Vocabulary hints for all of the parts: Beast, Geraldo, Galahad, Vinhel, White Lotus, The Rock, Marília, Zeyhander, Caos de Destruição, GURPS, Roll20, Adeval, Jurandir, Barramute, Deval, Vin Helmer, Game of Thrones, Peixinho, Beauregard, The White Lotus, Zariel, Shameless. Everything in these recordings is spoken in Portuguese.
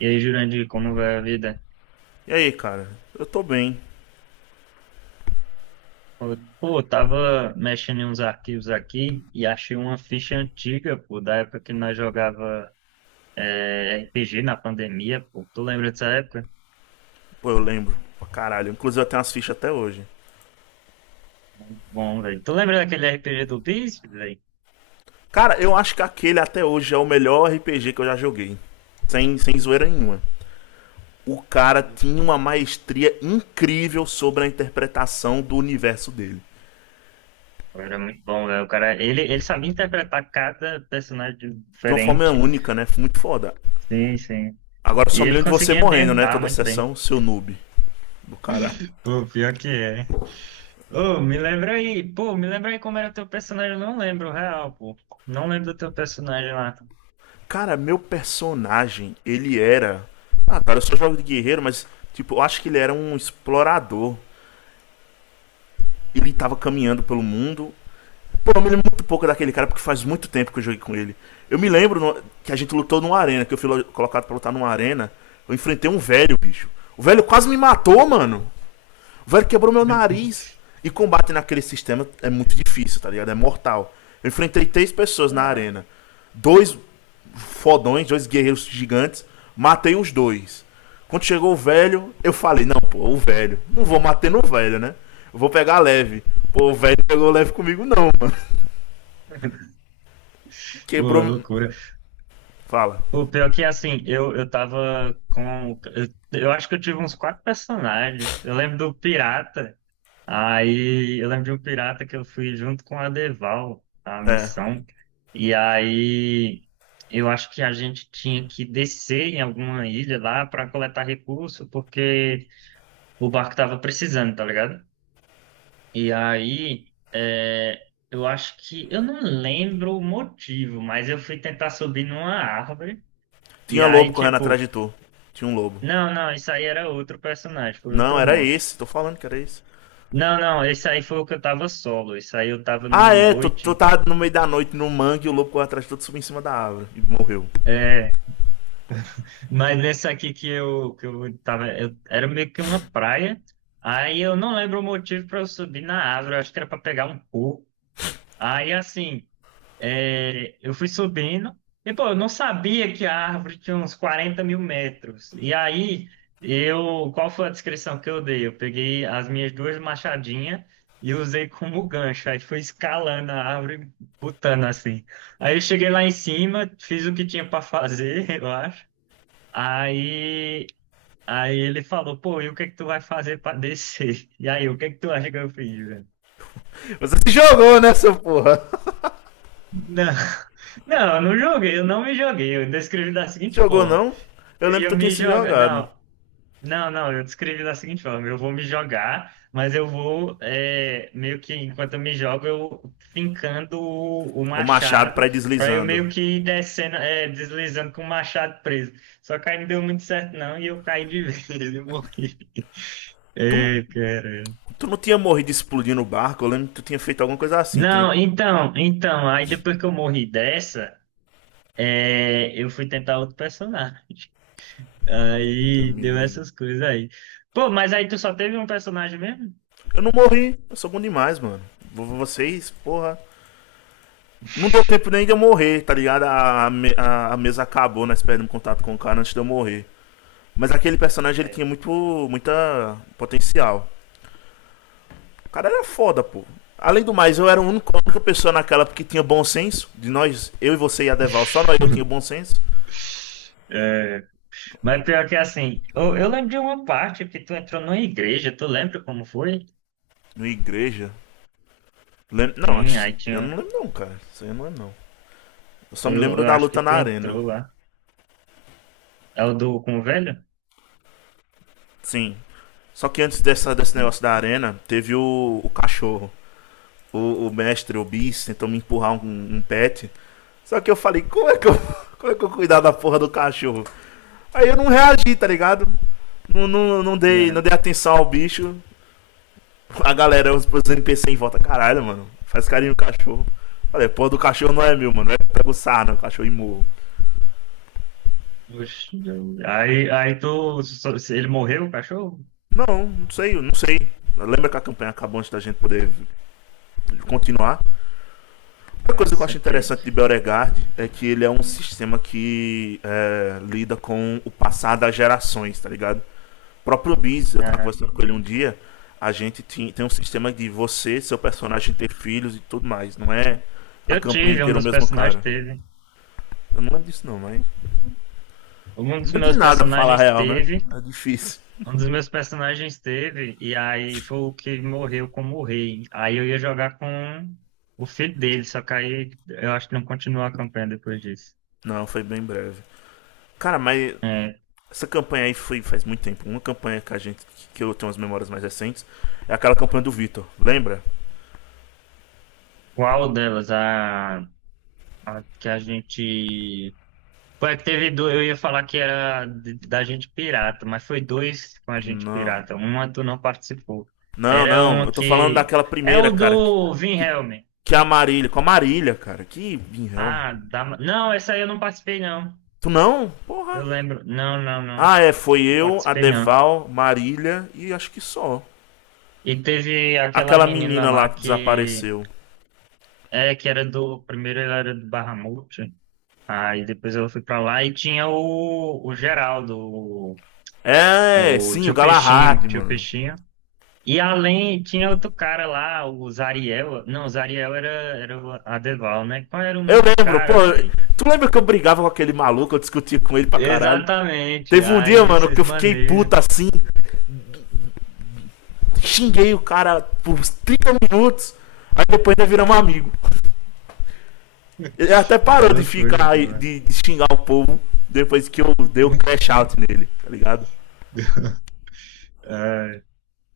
E aí, Jurandir, como vai a vida? E aí, cara? Eu tô bem. Pô, pô, eu tava mexendo em uns arquivos aqui e achei uma ficha antiga, pô, da época que nós jogava RPG na pandemia, pô. Tu lembra dessa época? Pô, eu lembro. Pra caralho. Inclusive eu tenho as fichas até hoje. Muito bom, velho. Tu lembra daquele RPG do Beast, velho? Cara, eu acho que aquele até hoje é o melhor RPG que eu já joguei. Sem zoeira nenhuma. O cara Pô, tinha uma maestria incrível sobre a interpretação do universo dele. era muito bom, velho. O cara, ele sabia interpretar cada personagem De uma forma diferente. única, né? Muito foda. Sim, sim. Agora E só me ele lembro de você conseguia morrendo, né? ambientar Toda a muito bem. sessão, seu noob. Do cara. Pô, pior que é. Ô, me lembra aí. Pô, me lembra aí como era teu personagem. Eu não lembro, real, pô. Não lembro do teu personagem lá. Cara, meu personagem, ele era. Ah, cara, eu só jogo de guerreiro, mas, tipo, eu acho que ele era um explorador. Ele estava caminhando pelo mundo. Pô, eu me lembro muito pouco daquele cara, porque faz muito tempo que eu joguei com ele. Eu me lembro que a gente lutou numa arena, que eu fui colocado pra lutar numa arena. Eu enfrentei um velho, bicho. O velho quase me matou, mano. O velho quebrou meu nariz. E combate naquele sistema é muito difícil, tá ligado? É mortal. Eu enfrentei três pessoas na Ah, arena. Dois fodões, dois guerreiros gigantes. Matei os dois. Quando chegou o velho, eu falei: Não, pô, o velho. Não vou matar no velho, né? Eu vou pegar leve. Pô, o velho não pegou leve comigo, não, mano. pô, Quebrou. loucura. Fala. Pô, pior que assim, eu tava com. Eu acho que eu tive uns quatro personagens. Eu lembro do Pirata. Aí eu lembro de um pirata que eu fui junto com a Deval, a É. missão. E aí eu acho que a gente tinha que descer em alguma ilha lá para coletar recurso, porque o barco tava precisando, tá ligado? E aí, eu acho que, eu não lembro o motivo, mas eu fui tentar subir numa árvore, e Tinha lobo aí, correndo atrás tipo, de tu. Tinha um lobo. não, não, isso aí era outro personagem, foi Não, outra era morte. esse. Tô falando que era esse. Não, não, esse aí foi o que eu tava solo, isso aí eu tava Ah, numa é. Tu noite, tava no meio da noite no mangue e o lobo correu atrás de tu, tu subiu em cima da árvore e morreu. é, mas nesse aqui que eu tava, era meio que uma praia, aí eu não lembro o motivo pra eu subir na árvore, eu acho que era pra pegar um coco. Aí, assim, é, eu fui subindo, e pô, eu não sabia que a árvore tinha uns 40.000 metros. E aí, eu, qual foi a descrição que eu dei? Eu peguei as minhas duas machadinhas e usei como gancho. Aí fui escalando a árvore, botando assim. Aí eu cheguei lá em cima, fiz o que tinha para fazer, eu acho. Aí, ele falou, pô, e o que é que tu vai fazer para descer? E aí, o que é que tu acha que eu fiz? Você se jogou nessa porra. Não, não, eu não joguei, eu não me joguei. Eu descrevi da seguinte Se jogou, forma: não? Eu eu lembro ia que tu tinha me se jogar. jogado. Não, não, não, eu descrevi da seguinte forma: eu vou me jogar, mas eu vou, é, meio que enquanto eu me jogo, eu fincando o O machado machado, pra ir pra eu meio deslizando. que ir descendo, deslizando com o machado preso. Só que aí não deu muito certo, não, e eu caí de vez e morri. Tu, Ei, cara. tu não tinha morrido explodindo o barco? Eu lembro que tu tinha feito alguma coisa assim. Tem. Não, então, aí depois que eu morri dessa, eu fui tentar outro personagem. Eu Aí deu essas coisas aí. Pô, mas aí tu só teve um personagem mesmo? não morri. Eu sou bom demais, mano. Vocês, porra. Não deu tempo nem de eu morrer, tá ligado? A mesa acabou, nós perdemos contato com o cara antes de eu morrer. Mas aquele personagem, ele tinha É. muito muita potencial. O cara era foda, pô. Além do mais, eu era a única pessoa naquela que tinha bom senso. De nós, eu e você e a Deval, só nós eu tinha bom senso. É, mas pior que assim, eu lembro de uma parte que tu entrou numa igreja, tu lembra como foi? No igreja. Não, Sim, aí eu não tinha. lembro não, cara. Isso aí eu não lembro não. Eu só me Eu, lembro eu da acho que luta na tu arena. entrou lá. É o do com o velho? Sim. Só que antes dessa, desse Hum, negócio da arena, teve o cachorro. O mestre, o bis, tentou me empurrar um pet. Só que eu falei: como é que eu, como é que eu cuidar da porra do cachorro? Aí eu não reagi, tá ligado? Não, não, não, dei, não é. dei atenção ao bicho. A galera, os NPC em volta, caralho, mano, faz carinho no cachorro. Falei, porra do cachorro não é meu, mano. É que eu pego sarna, o cachorro e morro. Oxi, eu- Aí, tu. Só- Ele morreu, o cachorro? Não, não sei, não sei. Lembra que a campanha acabou antes da gente poder continuar? Outra Ah, coisa que eu acho que. interessante de Beauregard é que ele é um sistema que é, lida com o passar das gerações, tá ligado? O próprio Biz, eu tava Ah, conversando com ele um dia, a gente tem um sistema de você, seu personagem ter filhos e tudo mais. Não é a eu campanha tive, um inteira o dos mesmo personagens cara. teve. Eu não lembro disso não, mas. Um Não dos lembro de meus nada pra falar a personagens real, né? teve. É difícil. Um dos meus personagens teve, e aí foi o que morreu como rei. Aí eu ia jogar com o filho dele, só que aí eu acho que não continuou a campanha depois disso. Não, foi bem breve. Cara, mas É, essa campanha aí foi faz muito tempo. Uma campanha que a gente, que eu tenho as memórias mais recentes é aquela campanha do Vitor. Lembra? qual delas? A que a gente. Foi a que teve dois, eu ia falar que era de- da gente pirata, mas foi dois com a gente Não. pirata. Uma tu não participou. Não, Era não. uma Eu tô falando que. daquela É primeira, o cara. Do Vin que, Helmer. que é a Marília. Com a Marília, cara. Que Vinhel. Ah, da... não, essa aí eu não participei, não. Tu não? Porra. Eu lembro. Não, não, não. Ah, é. Foi Não eu, a participei, não. Deval, Marília e acho que só. E teve aquela Aquela menina menina lá lá que que desapareceu. é que era do primeiro, ela era do Barramute, aí depois ela foi pra lá e tinha o Geraldo, É, o sim, o tio Peixinho, Galahad, tio mano. Peixinho. E além tinha outro cara lá, o Zariel, não, o Zariel era o Adeval, né? Qual era o Eu nome do lembro, pô. cara, velho? Tu lembra que eu brigava com aquele maluco? Eu discutia com ele pra caralho. Exatamente. Teve um dia, Aí mano, que vocês eu fiquei maneiram. puta assim. Xinguei o cara por 30 minutos. Aí depois ainda viramos amigo. Ele até É parou de loucura, ficar de xingar o povo depois que eu dei o mano. crash out nele, tá ligado?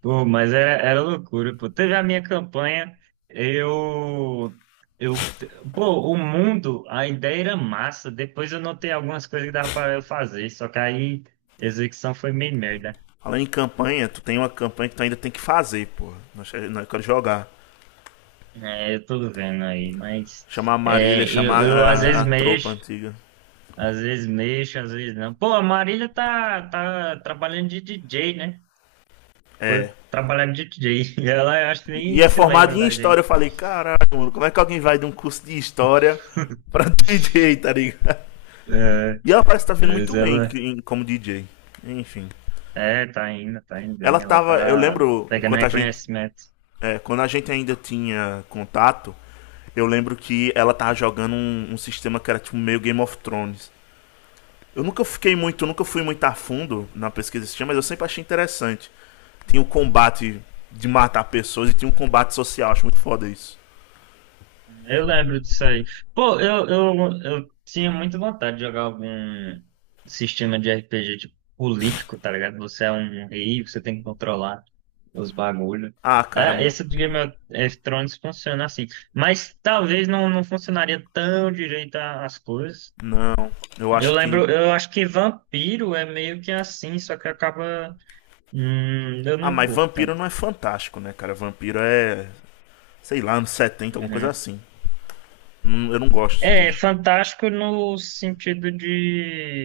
Pô, mas era loucura, pô. Teve a minha campanha, eu, eu, pô, o mundo, a ideia era massa. Depois eu notei algumas coisas que dava para eu fazer, só que aí a execução foi meio merda. Falando em campanha, tu tem uma campanha que tu ainda tem que fazer, porra. Nós queremos jogar. É, eu tô vendo aí, mas Chamar a Marília, eu, chamar eu às a, a vezes a tropa mexo, antiga. às vezes mexo, às vezes não. Pô, a Marília tá, tá trabalhando de DJ, né? Foi É. trabalhar de DJ. E ela, eu acho que E, e nem é se formado lembra em da história. Eu gente. falei, caralho, mano, como é que alguém vai de um curso de história pra DJ, tá ligado? É, E ela parece que tá vindo muito mas bem ela como DJ. Enfim. é, tá indo Ela bem. Ela tava, eu tá lembro, pegando enquanto a gente. reconhecimento. É, quando a gente ainda tinha contato, eu lembro que ela tava jogando um sistema que era tipo meio Game of Thrones. Eu nunca fiquei muito, nunca fui muito a fundo na pesquisa desse sistema, mas eu sempre achei interessante. Tinha o combate de matar pessoas e tinha um combate social, acho muito foda isso. Eu lembro disso aí. Pô, eu tinha muita vontade de jogar algum sistema de RPG de político, tá ligado? Você é um rei, você tem que controlar os bagulhos. Ah, cara, É, esse do Game of Thrones funciona assim. Mas talvez não, não funcionaria tão direito a- as coisas. não, eu Eu acho que. lembro, eu acho que vampiro é meio que assim, só que acaba. Eu Ah, não mas curto vampiro tanto. não é fantástico, né, cara? Vampiro é, sei lá, anos 70 alguma coisa Uhum. assim. Eu não gosto de. É fantástico no sentido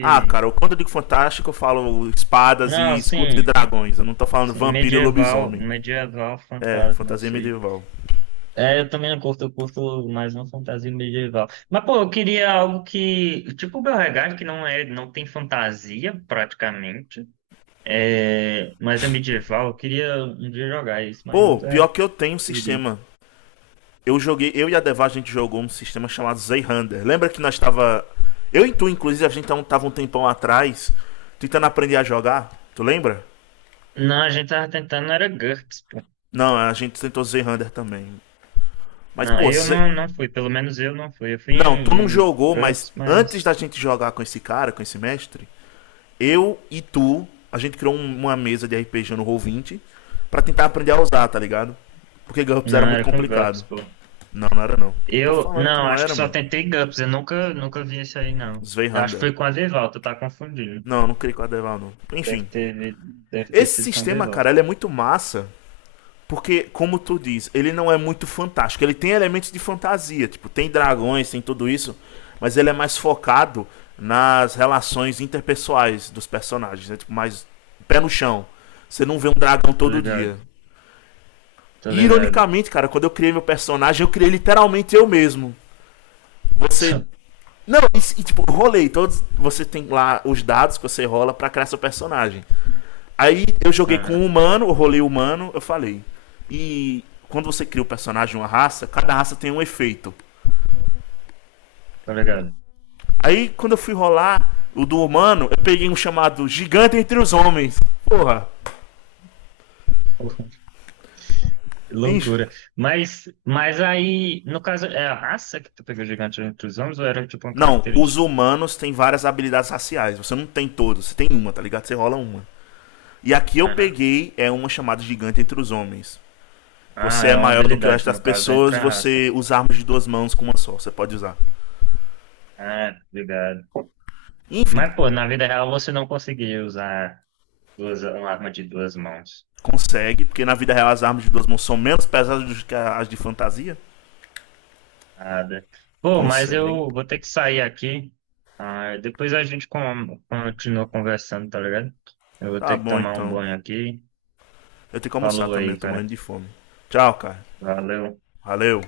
Ah, cara, quando eu digo fantástico, eu falo espadas Não, e escudos e assim, dragões. Eu não tô falando sim, vampiro e medieval, lobisomem. medieval É, fantasma, fantasia isso aí. medieval. É, eu também não curto, eu curto mais uma fantasia medieval. Mas, pô, eu queria algo que. Tipo o Beauregard, que não é, não tem fantasia, praticamente. É, mas é medieval. Eu queria um dia jogar isso, mas Pô, pior nunca que eu tenho um liguei. sistema. Eu joguei, eu e a Deva, a gente jogou um sistema chamado Zeyhander. Lembra que nós tava. Eu e tu, inclusive, a gente tava um tempão atrás tentando aprender a jogar. Tu lembra? Não, a gente tava tentando, era GURPS, pô. Não, a gente tentou Zeyhander também. Mas, Não, pô, eu Zey. não, não fui, pelo menos eu não fui. Eu fui Não, tu não em, jogou, mas GURPS, antes da mas. gente jogar com esse cara, com esse mestre, eu e tu, a gente criou uma mesa de RPG no Roll20 pra tentar aprender a usar, tá ligado? Porque GURPS era Não, muito era com complicado. GURPS, pô. Não, não era não. Tô Eu, falando que não, não acho que era, só mano. tentei GURPS, eu nunca, nunca vi isso aí, não. Eu acho que Sveihanda. foi com a Deval, tu tá confundindo. Não, não criei com a Deval, não. Enfim. Deve ter, vi- deve ter Esse sido com a sistema, cara, Deval. ele é muito massa. Porque, como tu diz, ele não é muito fantástico. Ele tem elementos de fantasia. Tipo, tem dragões, tem tudo isso. Mas ele é mais focado nas relações interpessoais dos personagens. Né? Tipo, mais pé no chão. Você não vê um dragão Tô todo ligado, dia. tô E, ligado. ironicamente, cara, quando eu criei meu personagem, eu criei literalmente eu mesmo. Você. Não, e, tipo, rolei todos. Você tem lá os dados que você rola pra criar seu personagem. Aí eu joguei com Aham, um humano, eu rolei humano, eu falei. E quando você cria o um personagem, uma raça, cada raça tem um efeito. tô ligado. Aí quando eu fui rolar o do humano, eu peguei um chamado Gigante entre os Homens. Porra, Que enche. loucura. Mas aí, no caso, é a raça que tu pegou gigante entre os homens ou era tipo uma Não, os característica? humanos têm várias habilidades raciais. Você não tem todos, você tem uma, tá ligado? Você rola uma. E aqui eu Aham. peguei é uma chamada gigante entre os homens. Ah, Você é é uma maior do que o resto habilidade, das no caso, pessoas entre e a raça. você usa armas de duas mãos com uma só. Você pode usar. Ah, obrigado. Enfim, Mas, pô, na vida real você não conseguia usar duas, uma arma de duas mãos. consegue, porque na vida real as armas de duas mãos são menos pesadas do que as de fantasia. Nada. Pô, mas Consegue. eu vou ter que sair aqui. Ah, depois a gente continua conversando, tá ligado? Eu vou Tá ter que bom tomar um então. banho aqui. Eu tenho que almoçar Falou também, eu aí, tô cara. morrendo de fome. Tchau, cara. Valeu. Valeu.